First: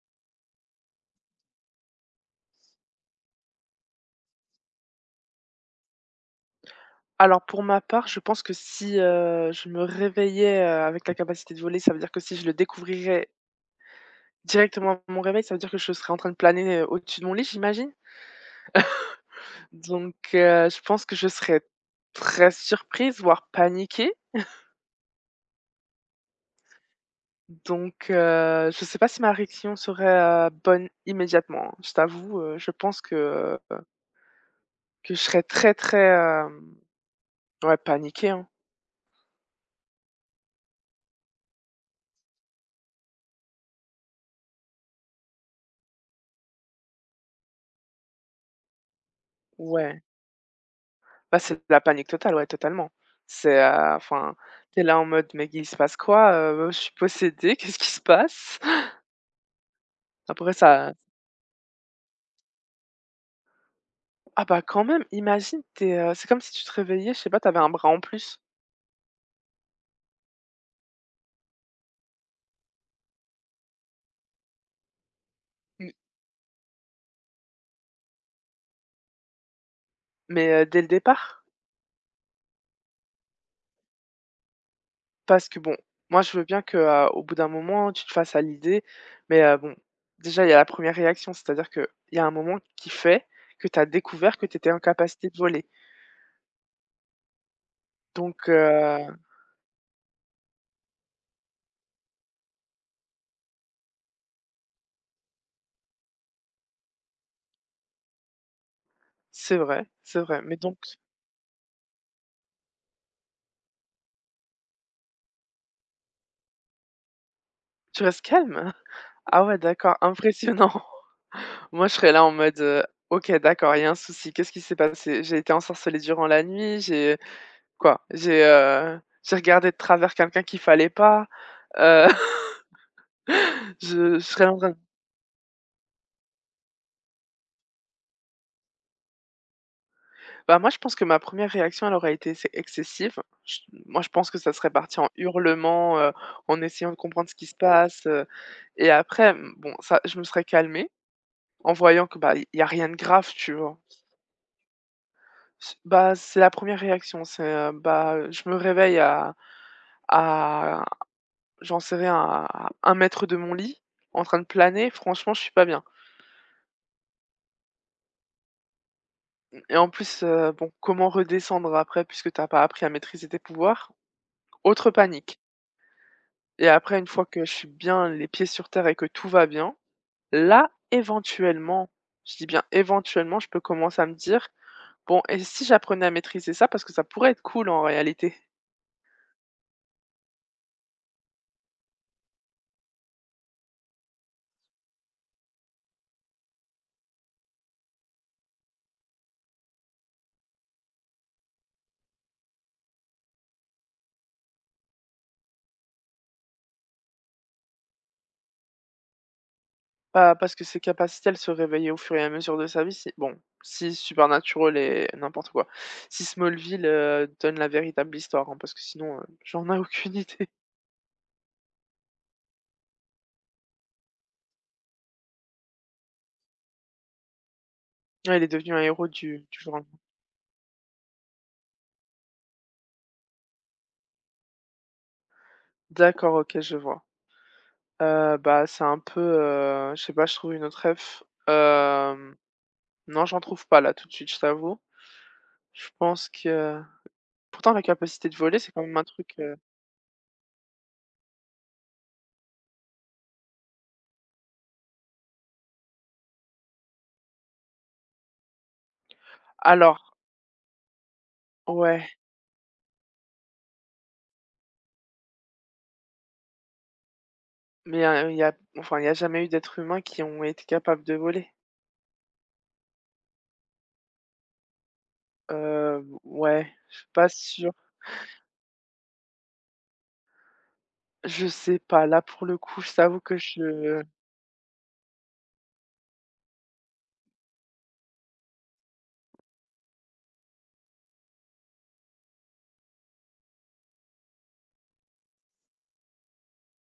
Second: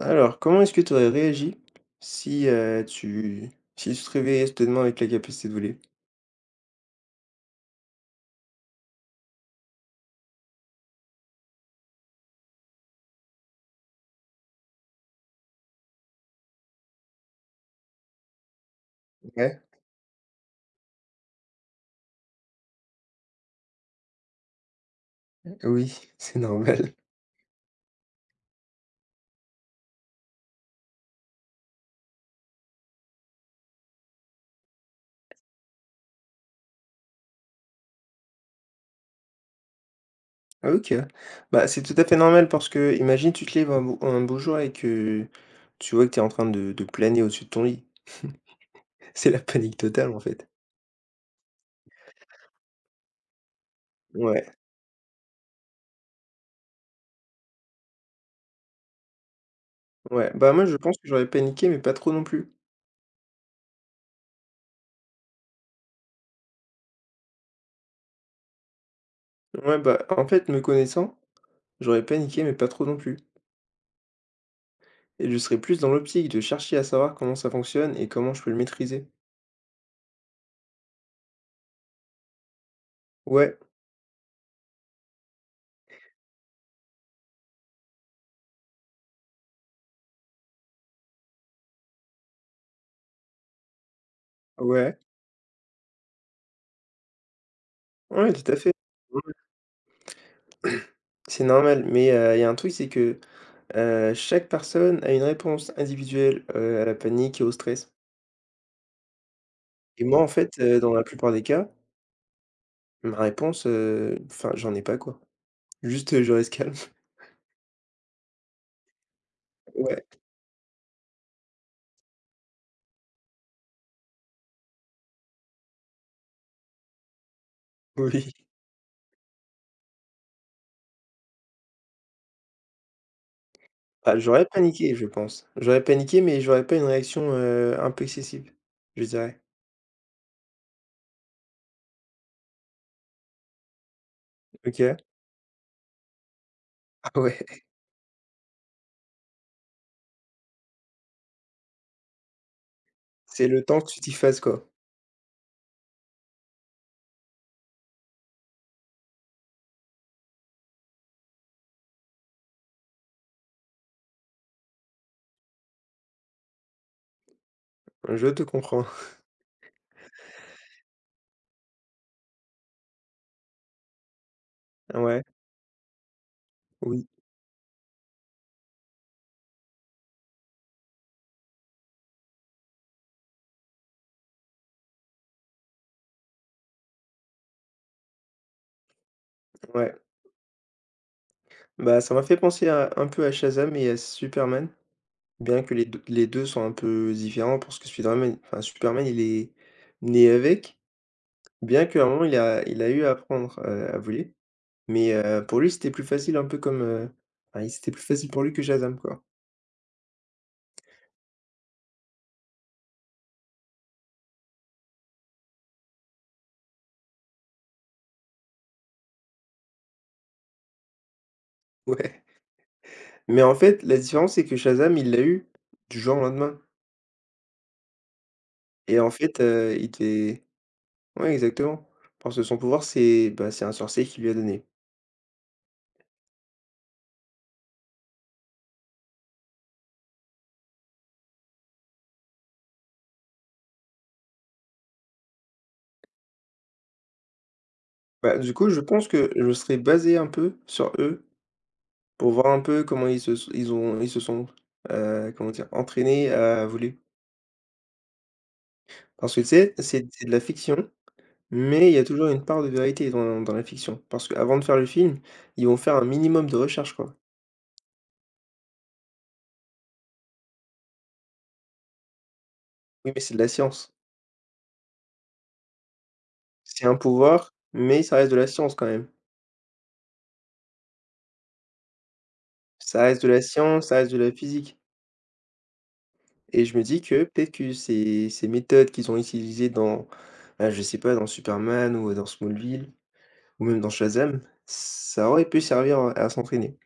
Alors, comment est-ce que tu aurais réagi si, heu, tu si tu te réveillais soudainement avec la capacité de voler? Alors pour ma part, je pense que si, je me réveillais, avec la capacité de voler, ça veut dire que si je le découvrirais directement à mon réveil, ça veut dire que je serais en train de planer, au-dessus de mon lit, j'imagine? Ouais, Donc je pense que je serais très surprise, voire paniquée. oui, c'est normal. Donc je sais pas si ma réaction serait, bonne immédiatement, hein. Je t'avoue, je pense que je serais très, très, ouais, paniquée, hein. OK. Bah, c'est tout à fait normal parce que imagine tu te lèves un beau jour et que tu vois que tu es en train de planer au-dessus de ton lit. C'est la panique Ouais. totale, en fait. Bah, c'est la panique totale, ouais, totalement. C'est, enfin, Ouais, t'es là en mode: «Mais il se passe quoi? Je suis possédée, qu'est-ce qui se passe?» ouais. Bah, Après moi, je ça, pense que j'aurais paniqué, mais pas trop non plus. ah bah, quand même, imagine, t'es es, c'est comme si tu te réveillais, je sais pas, t'avais un bras en plus, Ouais, bah, en fait, me connaissant, j'aurais paniqué, mais pas trop non plus et je serais plus dans m l'optique de chercher à savoir comment ça fonctionne et comment je peux le maîtriser. mais, dès le départ. Ouais, Parce que bon, moi je veux bien que, au bout d'un moment, tu te fasses à l'idée, mais, bon, déjà il y a la première réaction, c'est-à-dire qu'il y a un moment qui fait que t'as découvert que t'étais en ouais. capacité de voler. Ouais, Donc, tout à fait. Ouais. C'est normal, mais il y a un truc, c'est que, chaque personne a une réponse individuelle, à la panique et au stress. Et moi, c'est ouais, en vrai, mais fait, donc dans la plupart des cas, ma réponse, enfin, j'en ai pas, quoi. Juste, je reste calme. tu restes calme. Ah ouais, d'accord, Ouais, impressionnant. Moi, je serais là en mode, «OK, d'accord, il y a un souci. Qu'est-ce qui s'est passé? J'ai été ensorcelée durant la nuit, j'ai quoi? oui. J'ai regardé de travers quelqu'un qu'il fallait pas, heu, je Bah, je j'aurais serais en train» de- paniqué, je pense. J'aurais paniqué, mais j'aurais pas une réaction, un peu excessive, je dirais. bah, moi, je pense que ma première réaction, elle aurait été ex excessive. Je moi, je pense que ça serait OK. parti en hurlement en essayant de Ah comprendre ce ouais, qui se passe, et après, mmh, bon, ça je me serais calmée en voyant que, bah, il y a rien de grave, c'est tu le vois? temps que tu t'y fasses, quoi. C bah, c'est la première réaction, c'est, bah, je me réveille à j'en sais rien, à 1 mètre de mon lit, en train de planer, franchement, je suis pas bien. Je te comprends. Et en plus, bon, comment redescendre après puisque t'as pas appris à maîtriser tes pouvoirs? Autre Ouais, panique. Et après oui, une fois que je suis bien les pieds sur terre et que tout va bien, là, éventuellement, je dis bien éventuellement, je peux commencer à me dire: «Bon et si j'apprenais à maîtriser ça?» parce que ça pourrait être cool en réalité. ouais. Bah, ça m'a fait penser à un peu à Shazam et à Superman. Bien que les 2 sont un peu différents parce que Spider-Man, enfin Superman il est né avec, bien qu'à un moment il a eu à apprendre, à voler, mais pour lui c'était plus facile un peu comme, enfin il c'était plus facile pour lui que Shazam quoi. Bah, parce que ses capacités, elles se réveillaient au fur et à mesure de sa vie. Si bon, si Supernatural et n'importe quoi. Si Smallville, donne la véritable histoire, hein, parce que sinon, j'en ai aucune idée. Ouais, mais en fait la différence c'est que Shazam il l'a eu du jour au lendemain Ouais, il est devenu un et héros en du fait, du jour. il était ouais exactement, parce que son pouvoir c'est, bah, c'est un sorcier qui lui a donné. D'accord, OK, je vois. Bah, c'est un peu, je sais pas, je trouve une autre ref. Hem, non, j'en trouve pas là tout de suite, je t'avoue. Je pense que pourtant la capacité de Bah, du voler, coup, c'est je quand même un pense que truc, je serais basé un peu sur eux pour voir un peu comment ils se s ils ont ils se sont, comment dire? Entraînés à voler. Parce que tu sais, c'est alors, c'est de la fiction, mais il y a ouais, toujours une part de vérité dans la fiction. Parce qu'avant de faire le film, ils vont faire un minimum de recherche, quoi. mais, il y a enfin, il y a jamais eu d'êtres humains qui ont été capables de voler. Oui, mais c'est de la science. Ouais, C'est un je suis pas pouvoir, sûre. mais ça reste de la science quand même. Je sais pas, là, pour le coup, je Ça t'avoue reste de que la science, ça reste de la physique et je me dis que peut-être que ces méthodes qu'ils ont utilisées dans, bah, je sais pas, dans Superman ou dans Smallville ou même dans Shazam, ça aurait pu servir à s'entraîner.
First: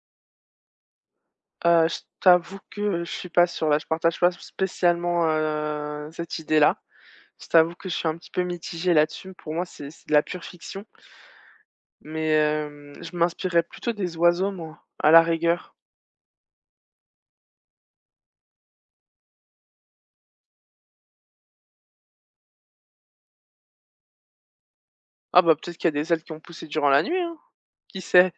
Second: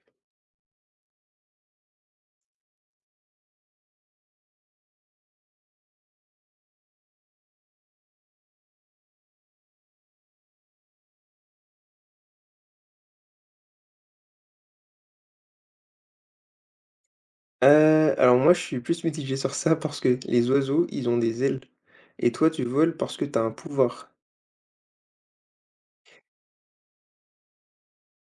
je t'avoue que je suis pas sûre, là. Je partage pas spécialement, cette idée-là. Je t'avoue que je suis un petit peu mitigée là-dessus. Pour moi, c'est de la pure fiction, mais je m'inspirais plutôt des oiseaux, moi, à la rigueur. Alors moi, je suis plus mitigé sur ça parce que les oiseaux, ils ont des ailes et toi, tu voles parce que t'as un pouvoir. Ah, bah, peut-être qu'il y a des ailes qui ont poussé durant la nuit, hein? Qui sait?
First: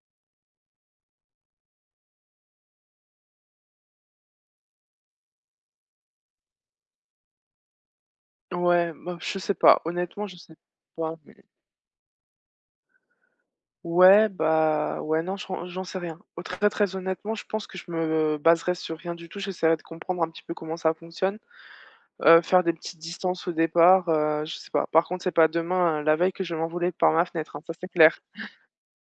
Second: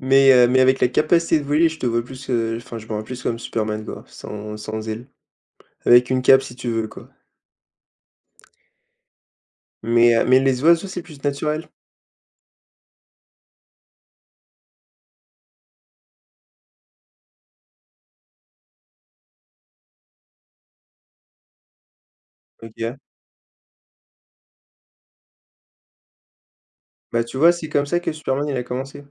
Mais avec la capacité de voler, je te vois plus, enfin, je me vois plus comme Superman, quoi, sans ailes. Avec une cape si tu veux, quoi. Ouais, bah, je sais pas. Mais heu, Honnêtement, je mais sais les oiseaux, c'est pas, plus mais naturel. ouais, bah, ouais, non, j'en sais rien. Au très, très honnêtement, je pense que je me baserai sur rien du tout. J'essaierai de comprendre un petit peu comment ça fonctionne, faire des OK. petites distances au départ, je sais pas. Par contre, c'est pas demain, la veille que je vais m'envoler par Bah, ma tu vois, fenêtre, hein, c'est ça comme c'est ça que clair. Superman, il a commencé.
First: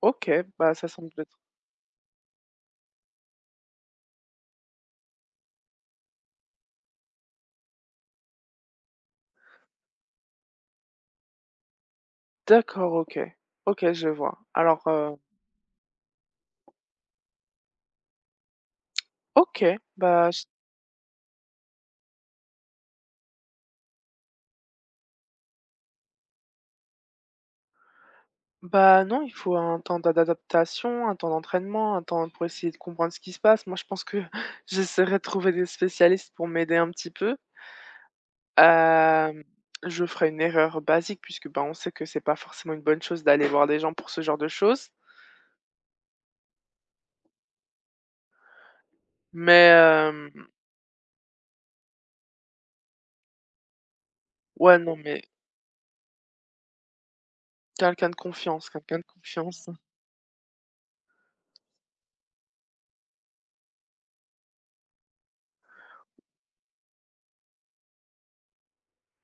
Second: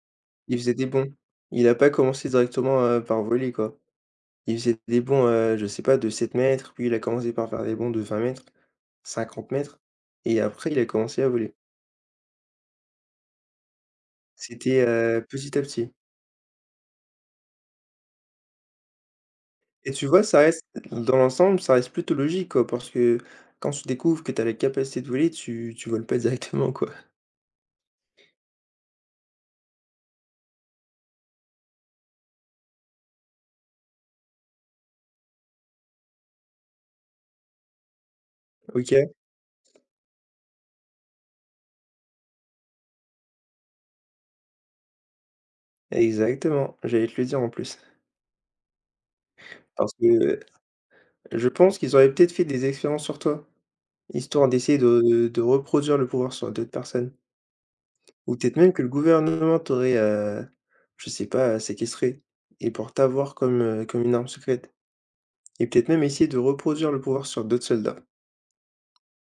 OK, Il faisait bah, des ça semble bonds. être Il a pas commencé directement, par voler, quoi. Il faisait des bonds, je sais pas, de 7 mètres, puis il a commencé par faire des bonds de 20 mètres, 50 mètres et après il a commencé à voler. d'accord, OK. OK, je vois. C'était, Alors, petit à petit OK, et tu vois, bah, ça j reste dans l'ensemble, ça reste plutôt logique, quoi, parce que quand tu découvres que tu as la capacité de voler, tu voles pas directement, quoi. bah, non, il faut un temps d'adaptation, un temps d'entraînement, un temps pour essayer de comprendre ce qui se passe. Moi, je pense que j'essaierai de trouver des spécialistes pour m'aider un petit peu. OK? Hem, je ferais une erreur basique puisque, bah, on sait que c'est pas forcément une bonne chose d'aller voir des gens pour ce genre de choses. Exactement, j'allais te le dire en plus. Mais, Parce que je pense qu'ils auraient peut-être fait des expériences sur toi, histoire d'essayer ouais, non, mais de reproduire le pouvoir sur d'autres personnes. quelqu'un de Ou peut-être confiance, même que le quelqu'un de gouvernement confiance. t'aurait, je sais pas, séquestré et pour t'avoir comme, comme une arme secrète et peut-être même essayer de reproduire le pouvoir sur d'autres soldats.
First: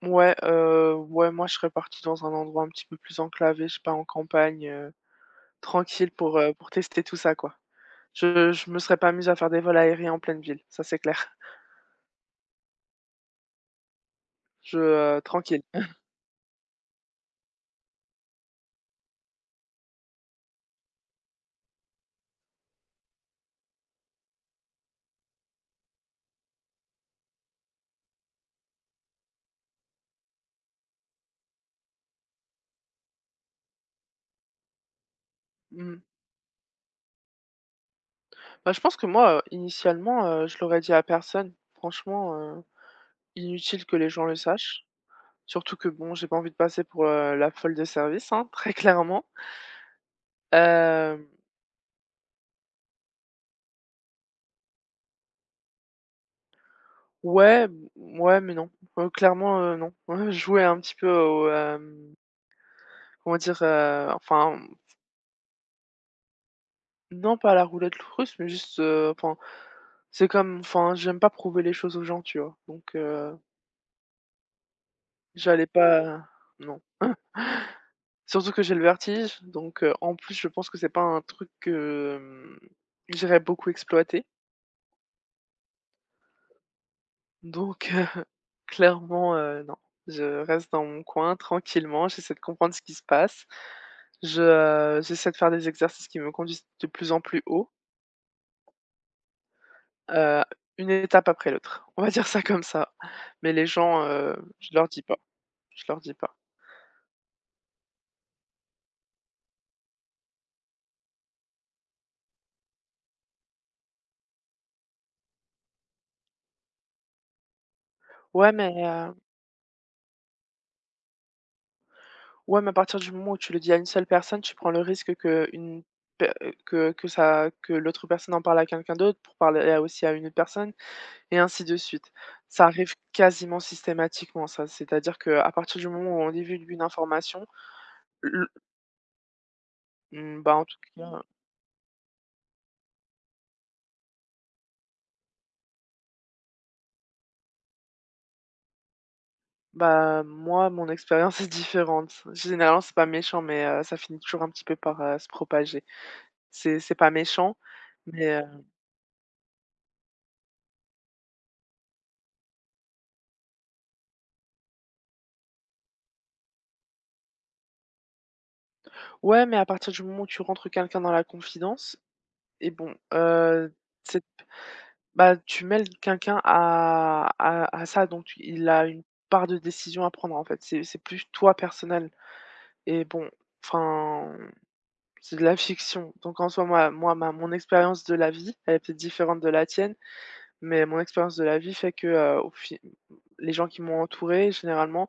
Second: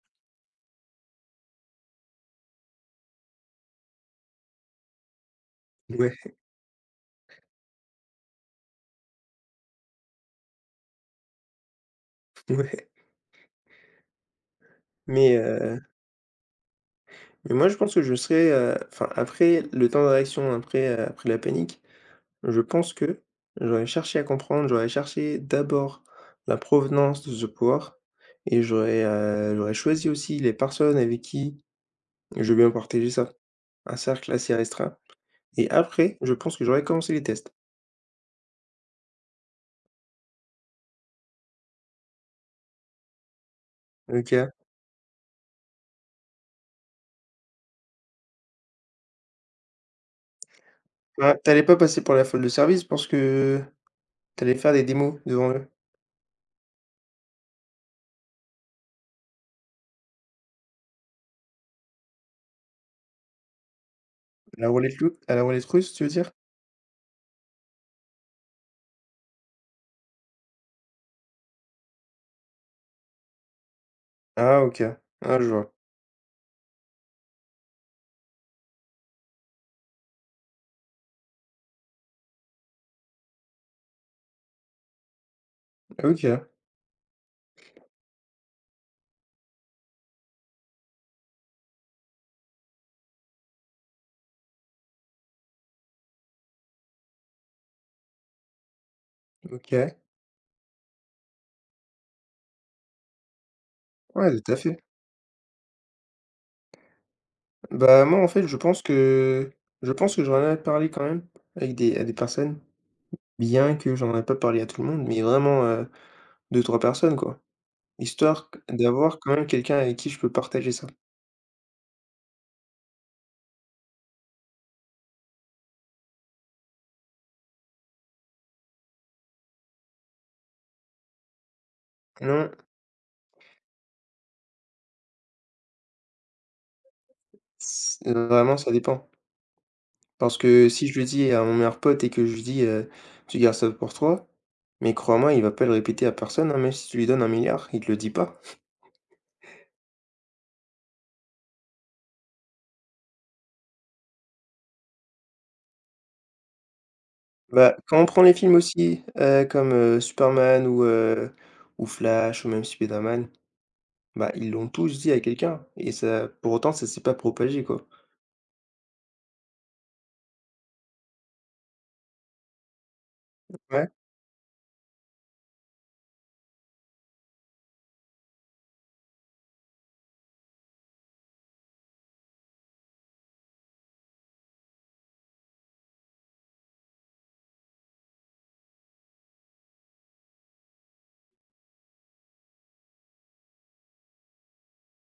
Ouais, ouais, moi, je serais partie dans un endroit un petit peu plus enclavé, je sais pas, en campagne, tranquille Ouais, pour tester tout ça, quoi. Je me serais pas mise à faire des vols aériens en pleine ville, ça, c'est clair. ouais. Mais, tranquille. heu, mais moi je pense que je serais, enfin après le temps de réaction, après la panique, je pense que j'aurais cherché à comprendre, j'aurais cherché d'abord la provenance de ce pouvoir et j'aurais, j'aurais choisi aussi les personnes avec qui je vais bien partager ça. Un cercle assez restreint. Et Mmh. après, je pense que j'aurais commencé les tests. Bah, je pense que moi, initialement, je l'aurais dit à personne. Franchement, inutile que les gens le OK. sachent. Surtout que bon, j'ai pas envie de passer pour, la folle de service, hein, très clairement. Hem, Ouais, tu allais pas passer pour la folle de service parce que tu allais faire des démos devant eux? ouais, b ouais, mais non. Clairement, non. Jouer un petit peu au, comment dire? Enfin, À la roulette russe, tu veux dire? non, pas à la roulette russe, mais juste, enfin, c'est comme enfin, j'aime pas prouver les choses aux gens, tu vois? Donc, Ah OK. Ah, je j'allais vois. pas non. Surtout que j'ai le vertige, donc, en plus, je pense que c'est pas un truc que, j'irais beaucoup exploiter. OK, Donc clairement, non. Je reste dans mon coin tranquillement, j'essaie de comprendre ce qui se passe. J'essaie de faire des exercices qui me conduisent de plus en plus haut, OK. heu, une étape après l'autre. On va dire ça comme ça. Mais les gens, Ouais, tout à je fait. leur dis pas, je leur dis pas. Bah, moi, en fait, je pense que j'en ai parlé quand même avec des à des personnes, bien que j'en ai pas parlé à tout le monde, mais vraiment, 2-3 personnes, quoi. Histoire Ouais, q mais d'avoir quand même quelqu'un avec qui je peux partager ça. ouais, mais à partir du moment où tu le dis à une seule personne, tu prends le risque que une pe que ça que l'autre personne en parle à quelqu'un d'autre pour parler à aussi à une autre personne et ainsi de suite. Non, Ça arrive quasiment systématiquement ça, c'est-à-dire que à partir du moment où on divulgue une information, c le vraiment, ça dépend. Parce mmh, bah, en que tout si je le cas, dis à mon meilleur pote et que je lui dis, «Tu gardes ça pour toi», mais crois-moi, il va pas le répéter à personne, hein, même si tu lui donnes 1 milliard, il te le dit pas. bah, moi mon expérience est différente. Généralement, c'est pas méchant mais ça finit toujours un petit peu par, se propager. C'est pas méchant, Bah, quand on prend les mais films aussi, comme, Superman ou Flash ou même Spiderman, bah, ils l'ont tous dit à quelqu'un et ça pour autant, ça s'est pas propagé, quoi. ouais, mais à partir du moment où tu rentres quelqu'un dans la confidence, et bon, Ouais, c'est bah, tu mêles quelqu'un à ça, donc il a une part de décision à prendre, en fait. C'est plus toi personnel et bon, enfin, c'est de la fiction. Donc en soi, moi, ma mon expérience de la vie, elle est peut-être différente de la tienne, mais mon expérience de la vie fait que, au fi les gens qui m'ont entouré généralement,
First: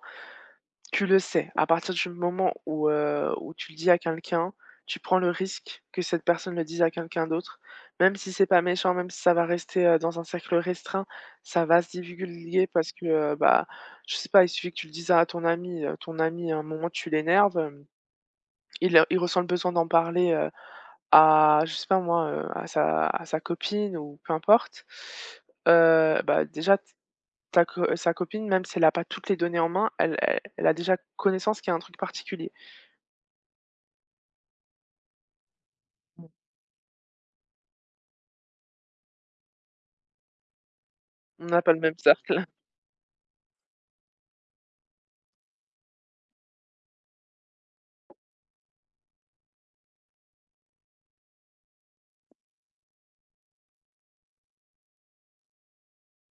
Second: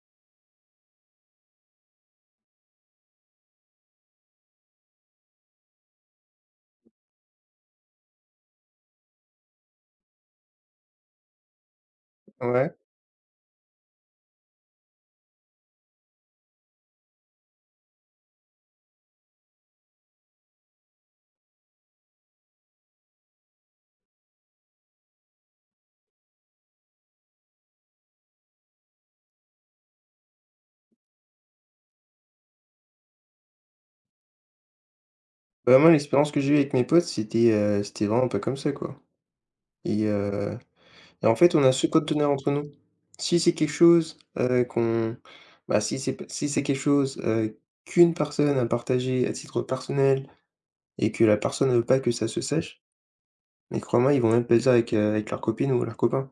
tu le sais, à partir du moment où, où tu le dis à quelqu'un, tu prends le risque que cette personne le dise à quelqu'un d'autre, même si c'est pas méchant, même si ça va rester, dans un cercle restreint, ça va se divulguer ouais. parce que, bah, je sais pas, il suffit que tu le dises à ton ami à un moment tu l'énerves, il ressent le besoin d'en parler, à je sais pas moi, à sa copine ou peu importe. Bah, déjà ta co sa copine, même si elle a pas toutes les données en main, elle a déjà connaissance qu'il y a un truc particulier. Vraiment Mmh. l'expérience que j'ai eue avec mes potes, c'était, c'était vraiment pas comme ça, quoi et heu et en On fait, n'a on a pas le ce même code d'honneur cercle. entre nous. Si c'est quelque chose, qu'on bah, si c'est p si c'est quelque chose, qu'une personne a partagé à titre personnel et que la personne ne veut pas que ça se sache, mais crois-moi, ils vont même pas le dire avec, avec leur copine ou leur copain.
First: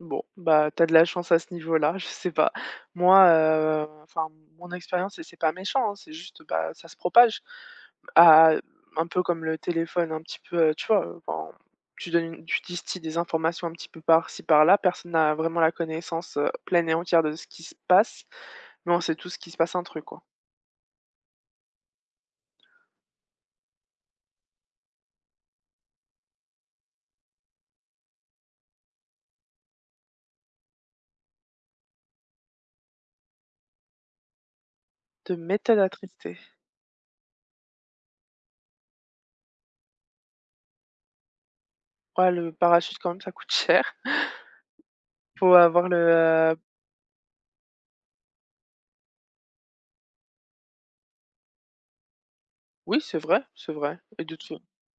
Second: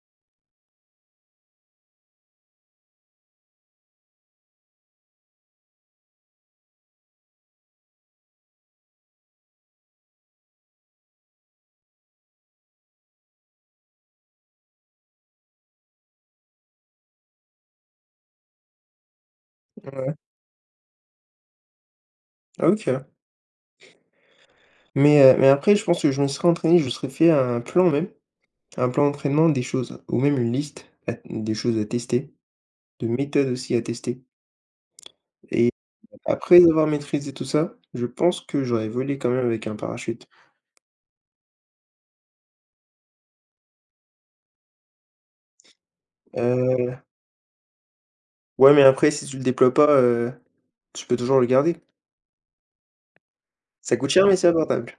Bon, bah, t'as de la chance à ce niveau-là, je sais pas. Moi, enfin, mon expérience et c'est pas méchant, hein, c'est juste, bah, ça se propage. À un peu comme le téléphone, un petit peu, tu vois, quand tu donnes une tu distilles des informations un petit peu par-ci, par-là, personne n'a vraiment la connaissance, pleine et entière de ce qui se passe, mais on sait tous qu'il se passe un truc, Ouais. quoi. Ah, OK. Mais après je pense que je me serais entraîné, je me serais fait un plan même, un plan d'entraînement des choses ou même une liste à des choses à tester, de méthodes aussi à tester De et méthode à tester. après avoir maîtrisé tout ça, je pense que j'aurais volé quand même avec un parachute. Ouais, le parachute, quand même, ça coûte cher. Faut avoir le, heu Heu, ouais, mais après si tu le déploies pas, tu peux toujours le garder. oui, c'est Ça vrai coûte et cher mais de c'est tout abordable.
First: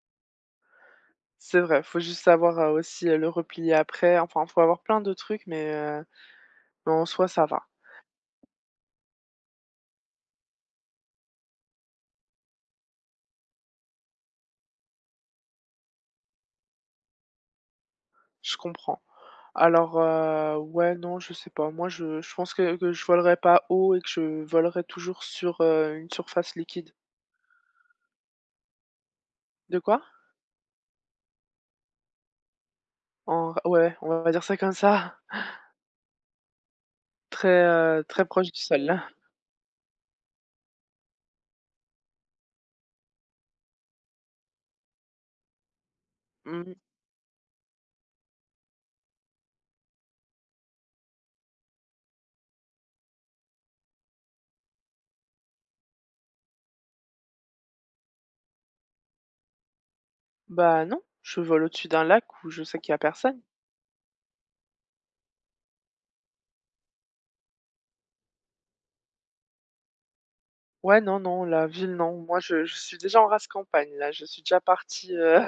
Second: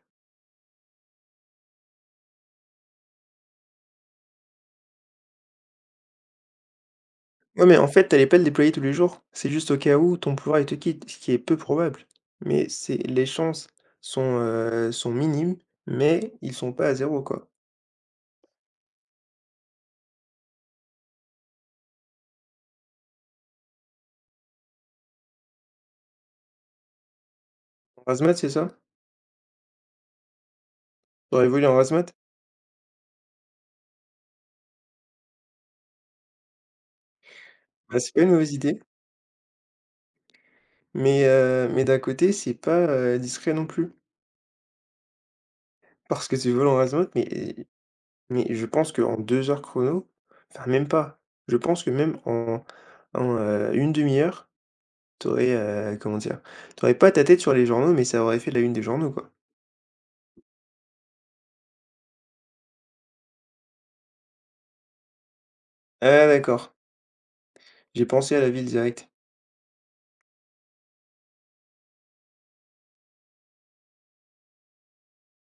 c'est vrai, faut juste savoir, aussi le replier après, enfin, faut avoir plein de trucs mais en soi, ça Ouais, va, mais en fait tu allais pas le déployer tous les jours. C'est juste au cas où ton pouvoir il te quitte, ce qui est peu probable. Mais c'est les chances sont, sont minimes, mais ils sont pas à zéro, quoi. je comprends. Alors, ouais, non, je sais pas. Moi, je pense que je volerai pas haut et que je volerai toujours sur, une surface liquide. En hazmat, c'est ça? De quoi? J'aurais voulu en hazmat? En ouais, on va dire ça comme ça, très, Bah, c'est pas très une mauvaise proche du idée, sol. mais d'un côté, c'est pas, discret non plus. Parce que tu voles Mmh, en hazmat, mais je pense qu'en 2 heures chrono, enfin même pas, je pense que même 1/2 heure, tu aurais, comment dire? Tu aurais pas ta tête sur les journaux, mais ça aurait fait la une des journaux, quoi. bah, non, je vole au-dessus d'un lac où je sais qu'il y a personne. Ah d'accord, j'ai pensé à la ville direct. Ouais, non, non, la ville, non. Moi, je suis déjà en race campagne, là. Je suis déjà partie, heu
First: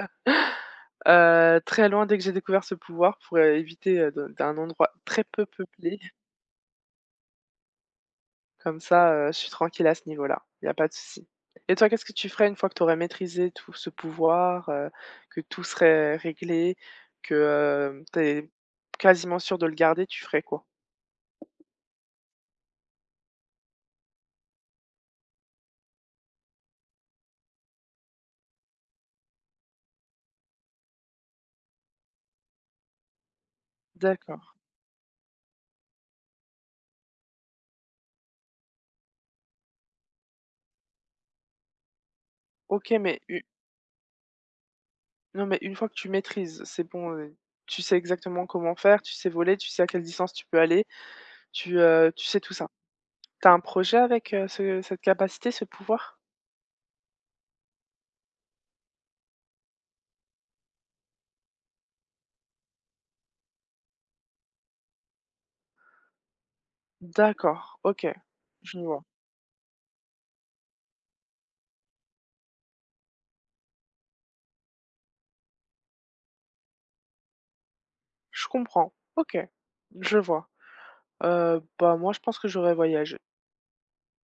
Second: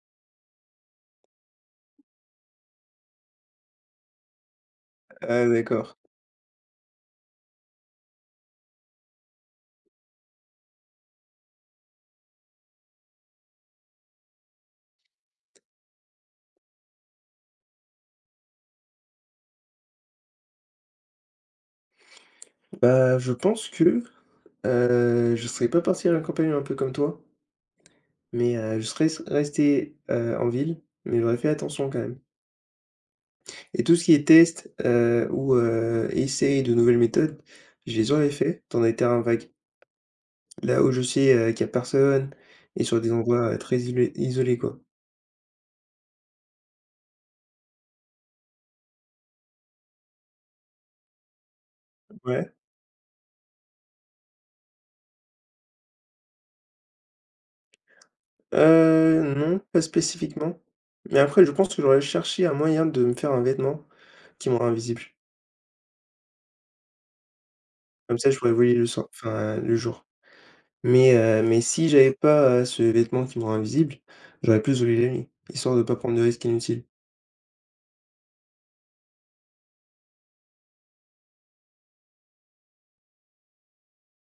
heu, très loin dès que j'ai découvert ce pouvoir pour, éviter, de d'un endroit très Ah peu d'accord. peuplé. Comme ça, je suis tranquille à ce niveau-là. Il y a pas de souci. Et toi, qu'est-ce que tu ferais une fois que tu aurais maîtrisé tout ce pouvoir, que tout serait réglé, que, tu es quasiment sûr de le garder, tu ferais quoi? Mmh. Bah, je pense que, je serais pas parti à la campagne un peu comme toi. Mais je serais s resté, en ville, mais j'aurais fait attention quand même. Et tout ce qui est D'accord. test, essai de nouvelles méthodes, je les aurais fait dans des terrains vagues. Là où je sais, qu'il n'y a personne et OK, sur des mais u endroits, très isolés quoi. Non, mais une fois que tu maîtrises, c'est bon, tu sais exactement comment faire, tu sais voler, tu sais à quelle distance tu peux aller, tu, tu sais Ouais. tout ça. T'as un projet avec, ce cette capacité, ce pouvoir? Non, pas spécifiquement. Mais après je pense que j'aurais cherché un moyen de me faire un vêtement qui me rend invisible. D'accord, OK, Comme ça je pourrais voler je le vois. soir enfin, le jour. Mais si j'avais pas, ce vêtement qui me rend invisible, j'aurais plus oublié la nuit, histoire de pas prendre de risques inutiles. Je comprends. OK, je vois. Bah, moi, je pense que j'aurais voyagé.